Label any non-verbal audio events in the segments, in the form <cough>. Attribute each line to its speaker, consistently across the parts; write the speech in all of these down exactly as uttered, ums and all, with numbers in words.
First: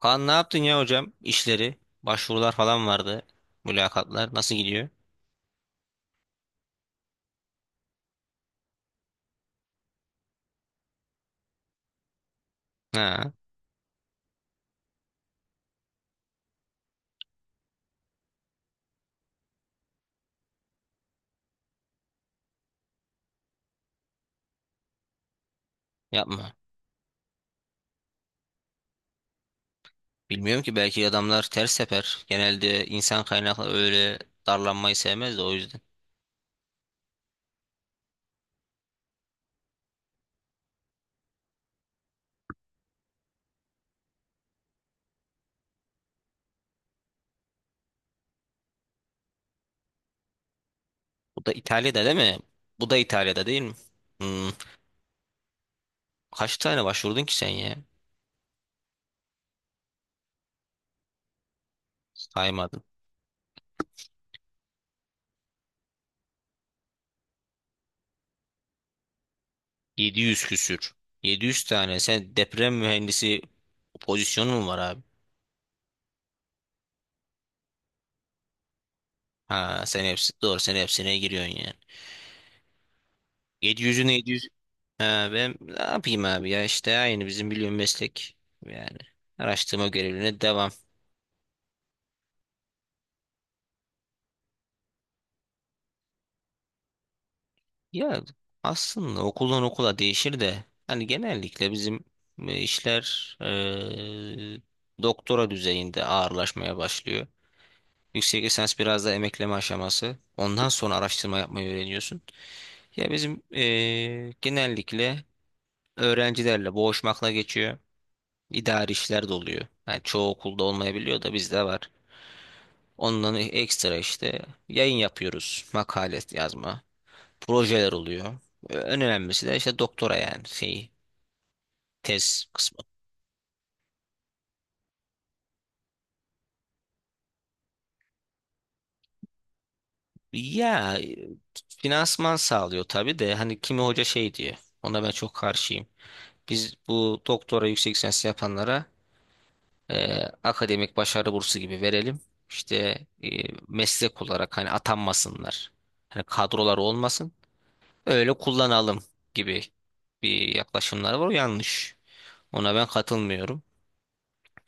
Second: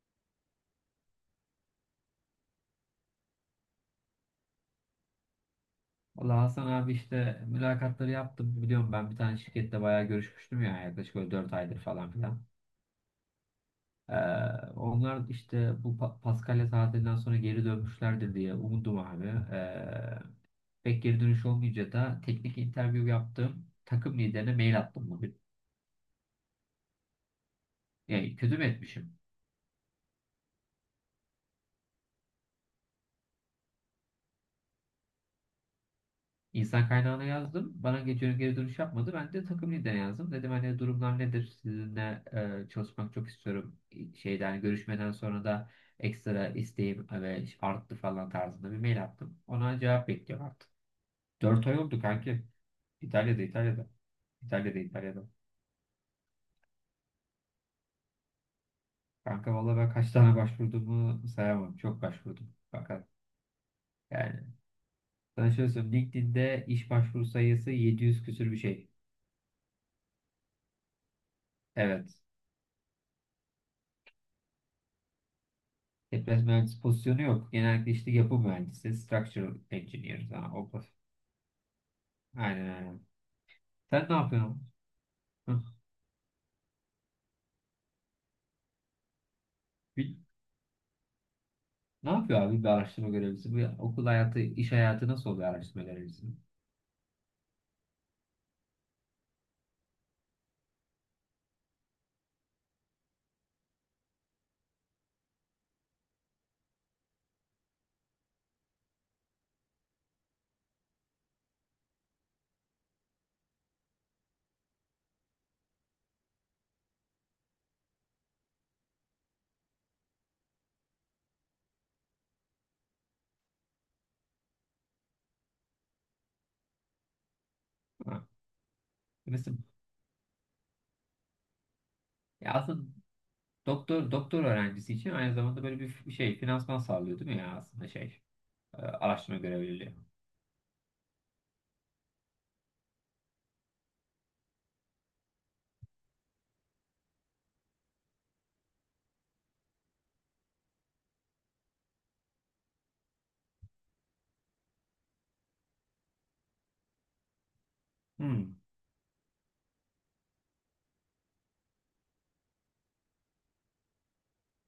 Speaker 1: Kaan ne yaptın ya hocam? İşleri, başvurular falan vardı. Mülakatlar nasıl gidiyor?
Speaker 2: Valla Hasan abi işte mülakatları yaptım. Biliyorum ben bir tane şirkette bayağı görüşmüştüm ya yaklaşık böyle dört aydır falan filan.
Speaker 1: Ha,
Speaker 2: Ee, Onlar işte bu Pa- Paskalya tatilinden sonra geri dönmüşlerdir diye umudum abi. Ee, Pek geri dönüş olmayınca da teknik interview yaptım. Takım liderine mail attım bugün.
Speaker 1: yapma.
Speaker 2: Yani kötü mü etmişim?
Speaker 1: Bilmiyorum ki belki adamlar ters sefer. Genelde insan kaynakları öyle darlanmayı sevmez de o yüzden.
Speaker 2: İnsan kaynağına yazdım. Bana geçiyorum geri dönüş yapmadı. Ben de takım liderine yazdım. Dedim hani durumlar nedir? Sizinle e, çalışmak çok istiyorum. Şeyden görüşmeden sonra da ekstra isteğim e, ve arttı falan tarzında bir mail attım. Ona cevap bekliyorum artık.
Speaker 1: Bu da
Speaker 2: dört ay oldu
Speaker 1: İtalya'da değil mi?
Speaker 2: kanki.
Speaker 1: Bu da
Speaker 2: İtalya'da,
Speaker 1: İtalya'da değil mi?
Speaker 2: İtalya'da.
Speaker 1: Hmm,
Speaker 2: İtalya'da, İtalya'da.
Speaker 1: Kaç tane başvurdun ki sen ya?
Speaker 2: Kanka valla ben kaç tane başvurduğumu sayamam. Çok başvurdum.
Speaker 1: Saymadın.
Speaker 2: Fakat yani sana şöyle söyleyeyim. LinkedIn'de iş başvuru sayısı yedi yüz küsür bir şey.
Speaker 1: yedi yüz küsür. yedi yüz tane.
Speaker 2: Evet.
Speaker 1: Sen deprem mühendisi pozisyonu mu var abi?
Speaker 2: Deprem mühendisi pozisyonu yok. Genellikle işte yapı mühendisi, structural
Speaker 1: Ha, sen
Speaker 2: engineer.
Speaker 1: hepsi
Speaker 2: Ha,
Speaker 1: doğru.
Speaker 2: o,
Speaker 1: Sen hepsine giriyorsun yani.
Speaker 2: aynen aynen. Sen
Speaker 1: yedi yüzün
Speaker 2: ne
Speaker 1: yedi yüz.
Speaker 2: yapıyorsun?
Speaker 1: Ha, ben
Speaker 2: Hı.
Speaker 1: ne yapayım abi ya işte aynı bizim biliyorum meslek yani araştırma
Speaker 2: Bir-
Speaker 1: görevine devam.
Speaker 2: Ne yapıyor abi bir araştırma görevlisi? Bu okul hayatı, iş hayatı nasıl oluyor araştırma görevlisi?
Speaker 1: Ya aslında okuldan okula değişir de hani genellikle bizim e, işler e, doktora düzeyinde ağırlaşmaya başlıyor. Yüksek lisans biraz da emekleme aşaması. Ondan sonra araştırma yapmayı öğreniyorsun. Ya bizim e, genellikle öğrencilerle boğuşmakla geçiyor. İdari işler de oluyor. Yani çoğu okulda olmayabiliyor da bizde var. Ondan ekstra işte yayın yapıyoruz. Makale yazma. Projeler
Speaker 2: Ha.
Speaker 1: oluyor. Ee, En önemlisi
Speaker 2: Mesela
Speaker 1: de işte doktora yani şey tez
Speaker 2: ya
Speaker 1: kısmı.
Speaker 2: aslında doktor doktor öğrencisi için aynı zamanda böyle bir şey finansman sağlıyor değil mi ya aslında şey e, araştırma görevliliği.
Speaker 1: Ya e, finansman sağlıyor tabii de hani kimi hoca şey diyor. Ona ben çok karşıyım. Biz bu doktora yüksek lisans yapanlara e, akademik başarı bursu gibi verelim. İşte e, meslek olarak hani atanmasınlar. Hani kadrolar olmasın. Öyle
Speaker 2: Hmm.
Speaker 1: kullanalım gibi bir yaklaşımlar var. O yanlış. Ona ben katılmıyorum.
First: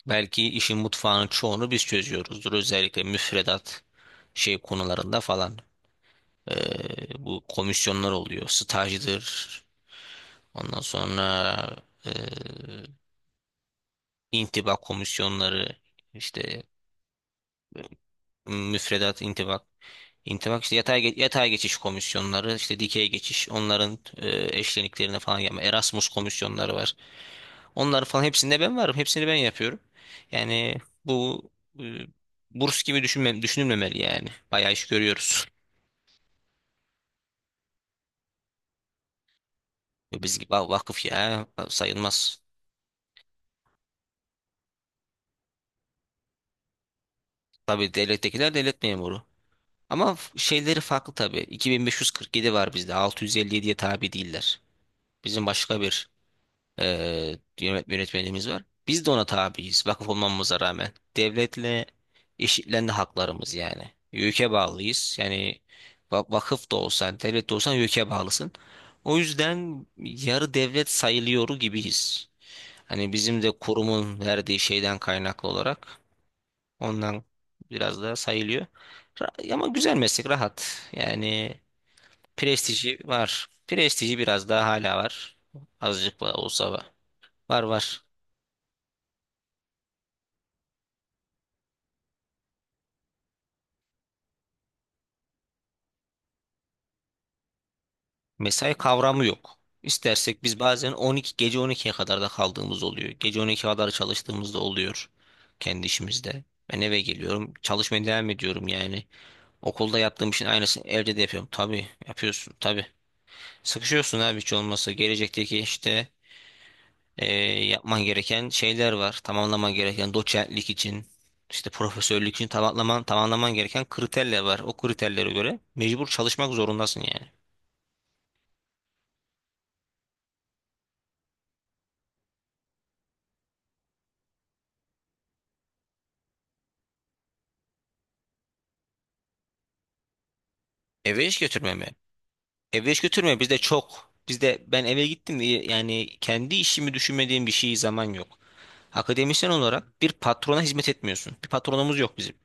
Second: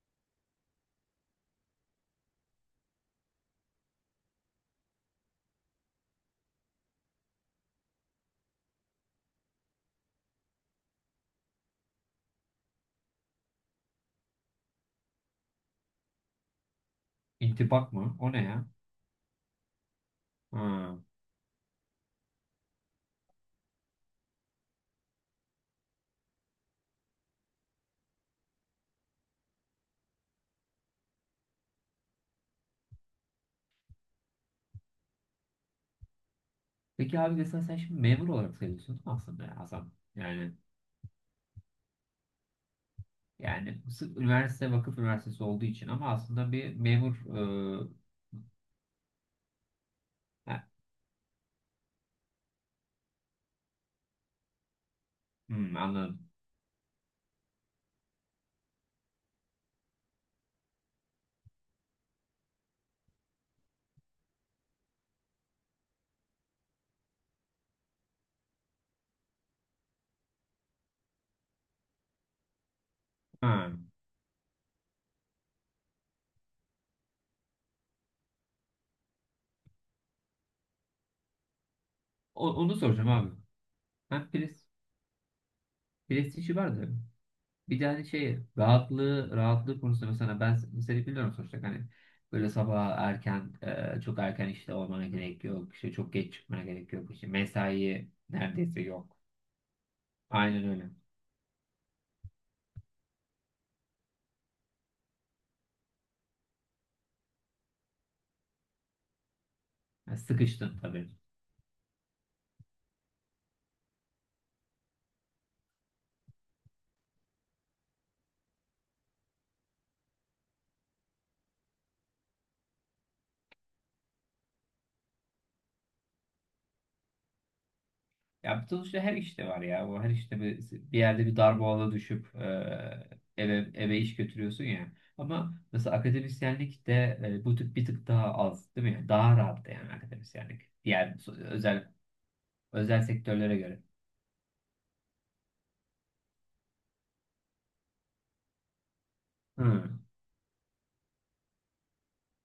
Speaker 1: Belki işin mutfağının çoğunu biz çözüyoruzdur. Özellikle müfredat şey konularında falan. Ee, bu komisyonlar oluyor. Stajdır. Ondan sonra ee, intibak komisyonları işte
Speaker 2: İntibak mı? O ne ya?
Speaker 1: müfredat intibak İntibak işte
Speaker 2: Ha.
Speaker 1: yatay, ge- yatay geçiş komisyonları, işte dikey geçiş onların e, eşleniklerine falan yapma, Erasmus komisyonları var. Onları falan hepsinde ben varım. Hepsini ben yapıyorum. Yani bu e, burs gibi düşünme, düşünülmemeli yani. Bayağı iş görüyoruz.
Speaker 2: Peki abi mesela sen şimdi memur olarak sayılıyorsun değil mi aslında ya Hasan.
Speaker 1: E, Biz gibi
Speaker 2: Yani
Speaker 1: "Aa, vakıf ya sayılmaz."
Speaker 2: yani sırf üniversite vakıf üniversitesi olduğu için ama aslında bir memur e,
Speaker 1: Tabii devlettekiler devlet memuru. Ama f-
Speaker 2: ha,
Speaker 1: şeyleri farklı tabii. iki bin beş yüz kırk yedi var bizde. altı yüz elli yediye tabi değiller. Bizim
Speaker 2: hmm,
Speaker 1: başka bir
Speaker 2: anladım.
Speaker 1: e, yönet- yönetmeliğimiz var. Biz de ona tabiiz vakıf <laughs> olmamıza rağmen. Devletle eşitlendi haklarımız yani. YÖK'e bağlıyız. Yani va- vakıf da olsan, devlet de olsan YÖK'e bağlısın. O yüzden yarı devlet sayılıyor gibiyiz. Hani bizim de
Speaker 2: Ha.
Speaker 1: kurumun verdiği şeyden kaynaklı olarak ondan biraz daha sayılıyor. Ra- Ama güzel meslek, rahat. Yani
Speaker 2: O- onu
Speaker 1: prestiji
Speaker 2: soracağım abi.
Speaker 1: var. Prestiji
Speaker 2: Hem
Speaker 1: biraz daha
Speaker 2: pres,
Speaker 1: hala var. Azıcık da
Speaker 2: Prestiji
Speaker 1: olsa
Speaker 2: vardı.
Speaker 1: var. Var
Speaker 2: Bir de
Speaker 1: var.
Speaker 2: hani şey rahatlığı rahatlığı konusunda mesela ben seni biliyorum sonuçta hani böyle sabah erken e, çok erken işte olmana gerek yok. İşte çok geç çıkmana gerek yok. İşte mesai
Speaker 1: Mesai
Speaker 2: neredeyse yok.
Speaker 1: kavramı yok. İstersek biz
Speaker 2: Aynen öyle.
Speaker 1: bazen on iki, gece on ikiye kadar da kaldığımız oluyor. Gece on ikiye kadar çalıştığımız da oluyor kendi işimizde. Ben eve geliyorum, çalışmaya devam ediyorum yani. Okulda
Speaker 2: Yani
Speaker 1: yaptığım işin
Speaker 2: sıkıştın
Speaker 1: aynısını
Speaker 2: tabii.
Speaker 1: evde de yapıyorum. Tabii yapıyorsun tabii. Sıkışıyorsun abi hiç olmazsa. Gelecekteki işte eee, yapman gereken şeyler var. Tamamlaman gereken doçentlik için, işte profesörlük için tamamlaman, tamamlaman gereken kriterler var. O kriterlere göre mecbur çalışmak zorundasın yani.
Speaker 2: Ya bu sonuçta her işte var ya. Bu her işte bir, bir yerde bir darboğaza düşüp e, eve eve iş götürüyorsun ya. Ama mesela akademisyenlik de e, bu tip bir tık daha az değil mi? Yani daha rahat da yani akademisyenlik. Diğer
Speaker 1: Eve iş
Speaker 2: so-
Speaker 1: götürmem
Speaker 2: özel
Speaker 1: Eve hiç
Speaker 2: özel
Speaker 1: götürme
Speaker 2: sektörlere
Speaker 1: bizde
Speaker 2: göre.
Speaker 1: çok. Bizde ben eve gittim, y- yani kendi işimi düşünmediğim bir şey zaman yok. Akademisyen
Speaker 2: Hı.
Speaker 1: olarak bir patrona hizmet etmiyorsun. Bir patronumuz yok bizim.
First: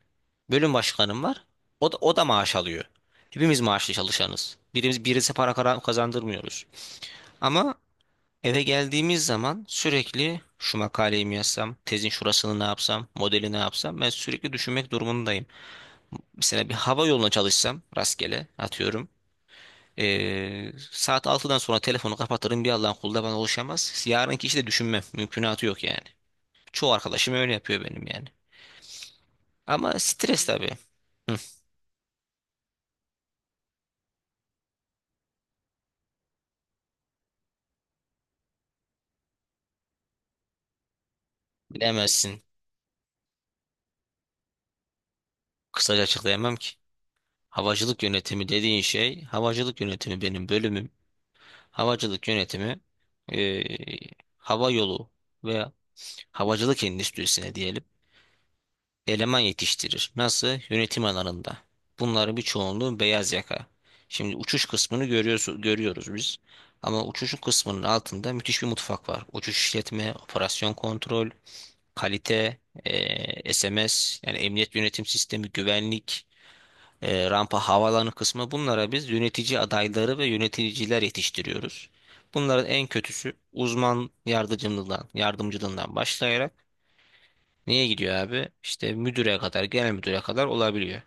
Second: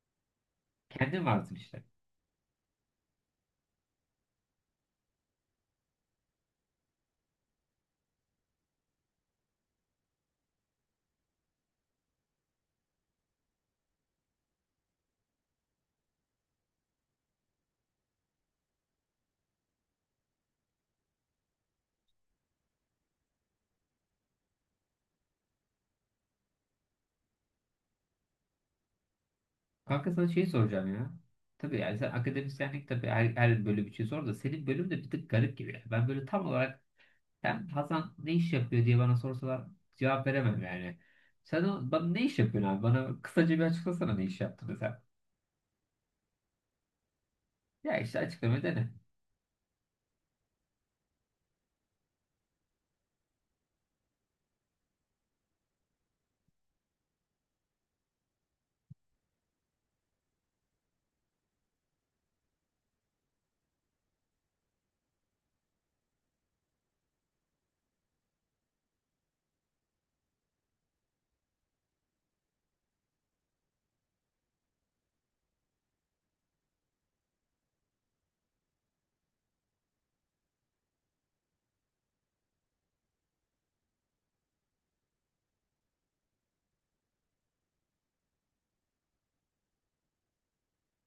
Speaker 1: Bölüm başkanım
Speaker 2: Kendin
Speaker 1: var.
Speaker 2: varsın işte.
Speaker 1: O da, o da maaş alıyor. Hepimiz maaşlı çalışanız. Birimiz birisi para kara- kazandırmıyoruz. Ama eve geldiğimiz zaman sürekli şu makaleyi mi yazsam, tezin şurasını ne yapsam, modeli ne yapsam, ben sürekli düşünmek durumundayım. Mesela bir hava yoluna çalışsam, rastgele atıyorum. Ee, saat altıdan sonra telefonu kapatırım, bir Allah'ın kulu da bana ulaşamaz. Yarınki işi de düşünmem. Mümkünatı yok yani. Çoğu arkadaşım öyle yapıyor benim yani. Ama
Speaker 2: Kanka sana
Speaker 1: stres
Speaker 2: şey
Speaker 1: tabii.
Speaker 2: soracağım ya.
Speaker 1: Hı,
Speaker 2: Tabii yani sen akademisyenlik tabii her, her bölüm için sor da senin bölüm de bir tık garip gibi. Yani ben böyle tam olarak ben Hasan ne iş yapıyor diye bana sorsalar cevap veremem yani. Sen o- bana ne iş
Speaker 1: bilemezsin.
Speaker 2: yapıyorsun abi? Bana kısaca bir açıklasana ne iş yaptığını sen.
Speaker 1: Kısaca açıklayamam ki.
Speaker 2: Ya
Speaker 1: Havacılık
Speaker 2: işte
Speaker 1: yönetimi
Speaker 2: açıklama
Speaker 1: dediğin
Speaker 2: dene.
Speaker 1: şey, havacılık yönetimi benim bölümüm. Havacılık yönetimi ee, hava yolu veya havacılık endüstrisine diyelim. Eleman yetiştirir. Nasıl? Yönetim alanında. Bunların bir çoğunluğu beyaz yaka. Şimdi uçuş kısmını görüyoruz, görüyoruz biz. Ama uçuşun kısmının altında müthiş bir mutfak var. Uçuş işletme, operasyon kontrol, kalite, eee, S M S, yani emniyet yönetim sistemi, güvenlik, eee, rampa, havaalanı kısmı, bunlara biz yönetici adayları ve yöneticiler yetiştiriyoruz. Bunların en kötüsü uzman yardımcılığından, yardımcılığından başlayarak, niye gidiyor abi, İşte müdüre kadar, genel müdüre kadar olabiliyor.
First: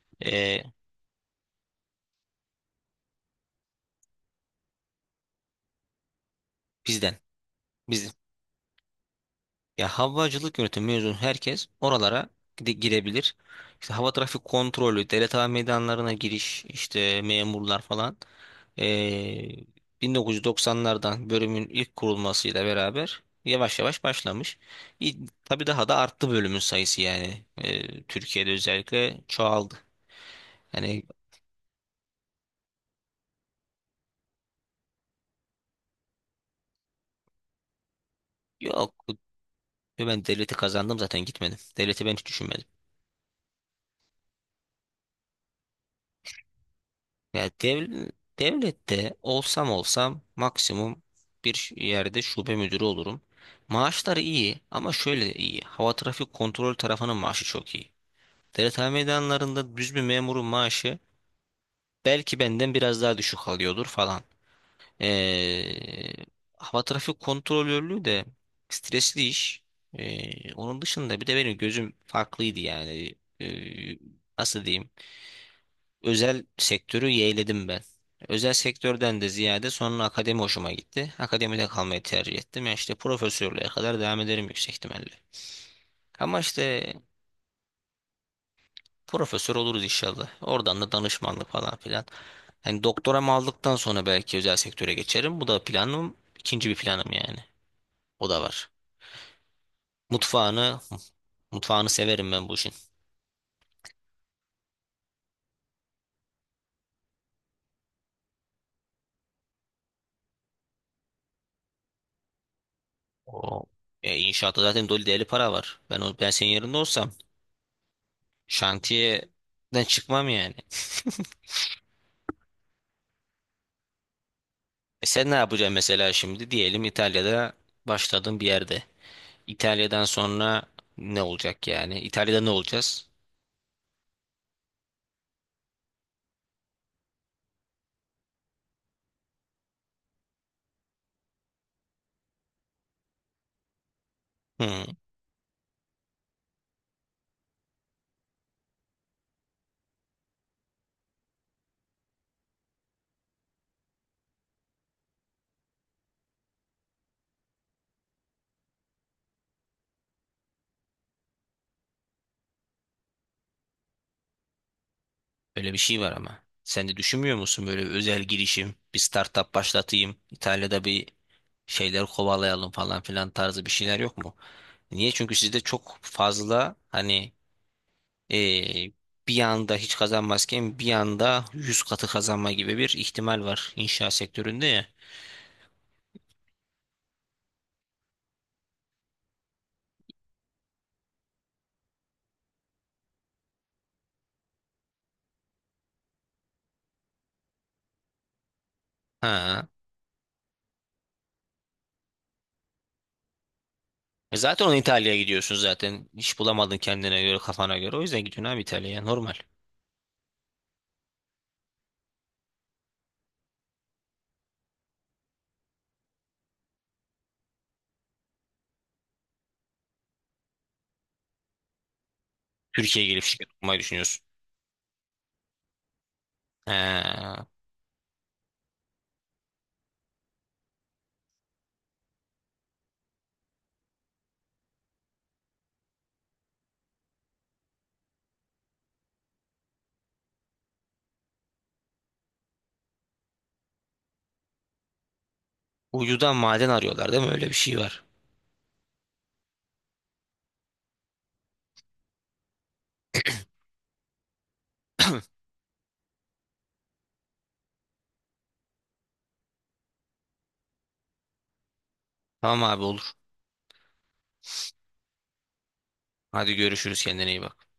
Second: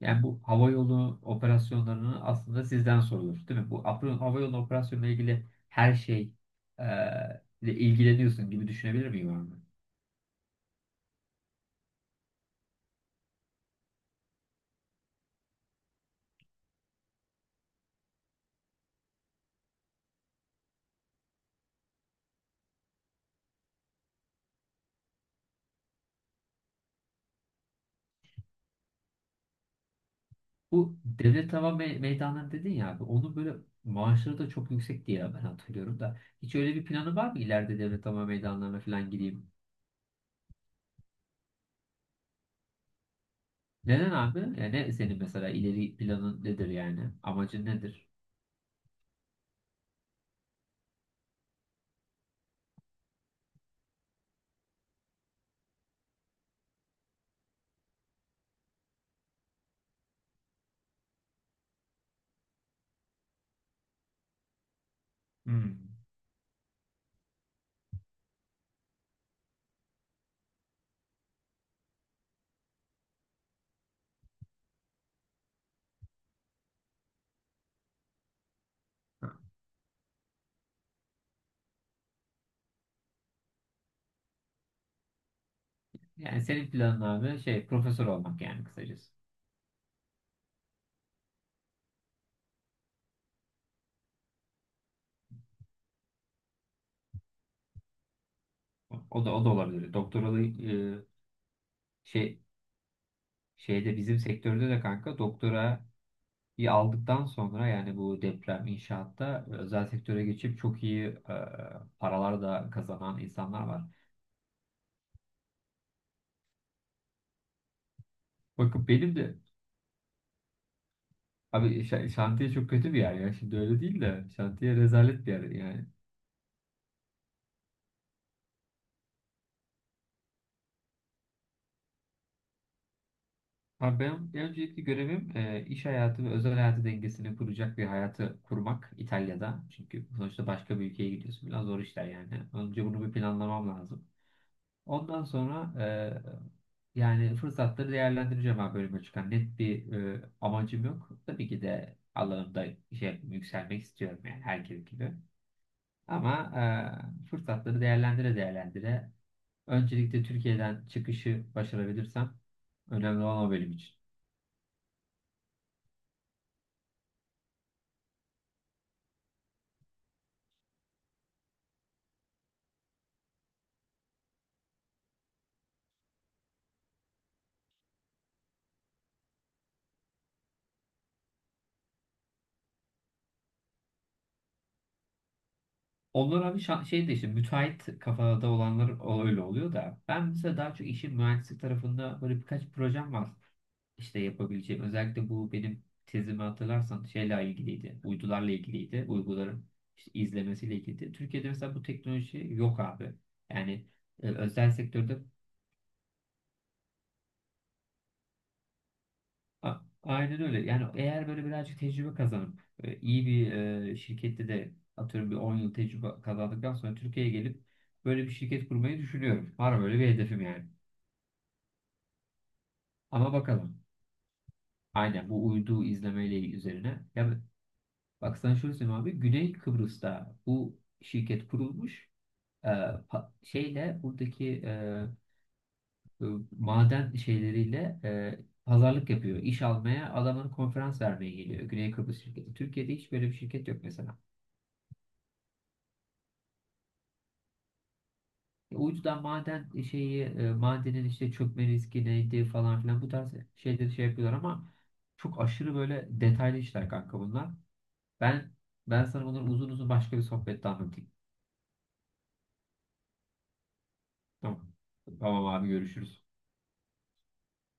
Speaker 2: Yani bu
Speaker 1: Ee,
Speaker 2: hava yolu operasyonlarını aslında sizden sorulur, değil mi? Bu apro- hava yolu operasyonuyla ilgili her şey e,
Speaker 1: Bizden.
Speaker 2: ile
Speaker 1: Biz.
Speaker 2: ilgileniyorsun gibi düşünebilir miyim abi?
Speaker 1: Ya havacılık yönetimi mezun herkes oralara gide- girebilir. İşte hava trafik kontrolü, devlet hava meydanlarına giriş, işte memurlar falan. Ee, bin dokuz yüz doksanlardan, bölümün ilk kurulmasıyla beraber yavaş yavaş başlamış. İ- Tabii daha da arttı bölümün sayısı yani. Ee, Türkiye'de özellikle çoğaldı.
Speaker 2: Bu
Speaker 1: Yani
Speaker 2: devlet hava me- meydanları dedin ya abi, onun böyle maaşları da çok yüksek diye ben hatırlıyorum da. Hiç öyle bir planı var mı ileride devlet hava meydanlarına
Speaker 1: yok,
Speaker 2: falan gideyim?
Speaker 1: ben devleti kazandım zaten, gitmedim. Devleti ben hiç düşünmedim.
Speaker 2: Neden abi? Yani ne senin mesela ileri planın nedir yani?
Speaker 1: Ya
Speaker 2: Amacın nedir?
Speaker 1: dev- devlette olsam olsam maksimum bir ş- yerde şube müdürü olurum. Maaşları iyi ama şöyle iyi. Hava trafik kontrol tarafının maaşı çok iyi. Devlet meydanlarında düz bir memurun maaşı belki benden biraz daha düşük alıyordur falan.
Speaker 2: Hmm.
Speaker 1: Ee, Hava trafik kontrolörlüğü de stresli iş. Ee, onun dışında bir de benim gözüm farklıydı yani. Ee, Nasıl diyeyim? Özel sektörü yeğledim ben. Özel sektörden de
Speaker 2: Ha.
Speaker 1: ziyade sonra akademi hoşuma gitti. Akademide kalmayı tercih ettim. Yani işte profesörlüğe kadar devam ederim yüksek ihtimalle. Ama
Speaker 2: Yani senin
Speaker 1: işte
Speaker 2: planın abi şey profesör olmak yani kısacası.
Speaker 1: profesör oluruz inşallah. Oradan da danışmanlık falan filan. Hani doktoramı aldıktan sonra belki özel sektöre geçerim. Bu da planım. İkinci bir planım yani. O da var.
Speaker 2: O da o da olabilir. Doktoralı
Speaker 1: Mutfağını,
Speaker 2: e,
Speaker 1: mutfağını severim
Speaker 2: şey
Speaker 1: ben bu işin.
Speaker 2: şeyde bizim sektörde de kanka doktorayı aldıktan sonra yani bu deprem inşaatta özel sektöre geçip çok iyi e, paralar da kazanan insanlar
Speaker 1: O,
Speaker 2: var.
Speaker 1: e, inşaatta zaten dolu deli para var. Ben o, ben senin yerinde olsam
Speaker 2: Bakın benim de
Speaker 1: şantiyeden çıkmam yani. <laughs>
Speaker 2: abi şa- şantiye çok kötü bir yer ya. Şimdi öyle değil de şantiye
Speaker 1: E
Speaker 2: rezalet
Speaker 1: sen
Speaker 2: bir
Speaker 1: ne
Speaker 2: yer
Speaker 1: yapacaksın
Speaker 2: yani.
Speaker 1: mesela şimdi? Diyelim İtalya'da başladığın bir yerde. İtalya'dan sonra ne olacak yani? İtalya'da ne olacağız?
Speaker 2: Abi benim en öncelikli görevim e, iş hayatı ve özel hayatı dengesini kuracak bir hayatı kurmak İtalya'da. Çünkü sonuçta başka bir ülkeye gidiyorsun. Biraz zor işler yani. Önce bunu bir planlamam lazım.
Speaker 1: Hmm,
Speaker 2: Ondan sonra e, yani fırsatları değerlendireceğim abi bölüme çıkan. Net bir e, amacım yok. Tabii ki de alanımda şey, yükselmek istiyorum yani herkes gibi. Ama e, fırsatları değerlendire değerlendire öncelikle Türkiye'den çıkışı başarabilirsem önemli olan o bölüm için.
Speaker 1: Öyle bir şey var ama. Sen de düşünmüyor musun, böyle bir özel girişim, bir startup başlatayım, İtalya'da bir şeyler kovalayalım falan filan tarzı bir şeyler yok mu? Niye? Çünkü sizde çok fazla hani, Ee, bir anda hiç kazanmazken bir anda yüz katı kazanma gibi bir ihtimal var inşaat sektöründe ya.
Speaker 2: Onlar abi şa- şey de işte müteahhit kafada olanlar o- öyle oluyor da ben mesela daha çok işin mühendislik tarafında böyle birkaç projem var işte yapabileceğim. Özellikle bu benim tezimi hatırlarsan şeyle ilgiliydi. Uydularla ilgiliydi. Uyguların
Speaker 1: Ha.
Speaker 2: işte izlemesiyle ilgiliydi. Türkiye'de mesela bu teknoloji yok abi. Yani e,
Speaker 1: E zaten
Speaker 2: özel
Speaker 1: onu İtalya'ya
Speaker 2: sektörde
Speaker 1: gidiyorsun zaten. İş bulamadın kendine göre, kafana göre. O yüzden gidiyorsun abi İtalya'ya, normal.
Speaker 2: A- aynen öyle. Yani eğer böyle birazcık tecrübe kazanıp e, iyi bir e, şirkette de atıyorum bir on yıl tecrübe kazandıktan sonra Türkiye'ye gelip böyle bir şirket kurmayı düşünüyorum. Var böyle bir hedefim yani.
Speaker 1: Türkiye'ye gelip
Speaker 2: Ama
Speaker 1: şirket kurmayı
Speaker 2: bakalım.
Speaker 1: düşünüyorsun.
Speaker 2: Aynen bu uydu izlemeyle üzerine. Ya ben-
Speaker 1: Ha.
Speaker 2: Bak sana şöyle söyleyeyim abi. Güney Kıbrıs'ta bu şirket kurulmuş. E, pa- şeyle buradaki e, e, maden şeyleriyle e, pazarlık yapıyor. İş almaya adamın konferans vermeye geliyor. Güney Kıbrıs şirketi. Türkiye'de hiç böyle bir şirket yok mesela.
Speaker 1: Uyudan maden arıyorlar değil mi? Öyle bir şey var.
Speaker 2: Uydudan maden e, şeyi e, madenin işte çökme riski neydi falan filan bu tarz şeyleri şey yapıyorlar ama çok aşırı böyle detaylı işler kanka bunlar. Ben Ben sana bunları uzun uzun başka bir sohbette anlatayım.
Speaker 1: Tamam abi, olur.
Speaker 2: Tamam. Tamam abi görüşürüz.
Speaker 1: Hadi görüşürüz, kendine iyi bak.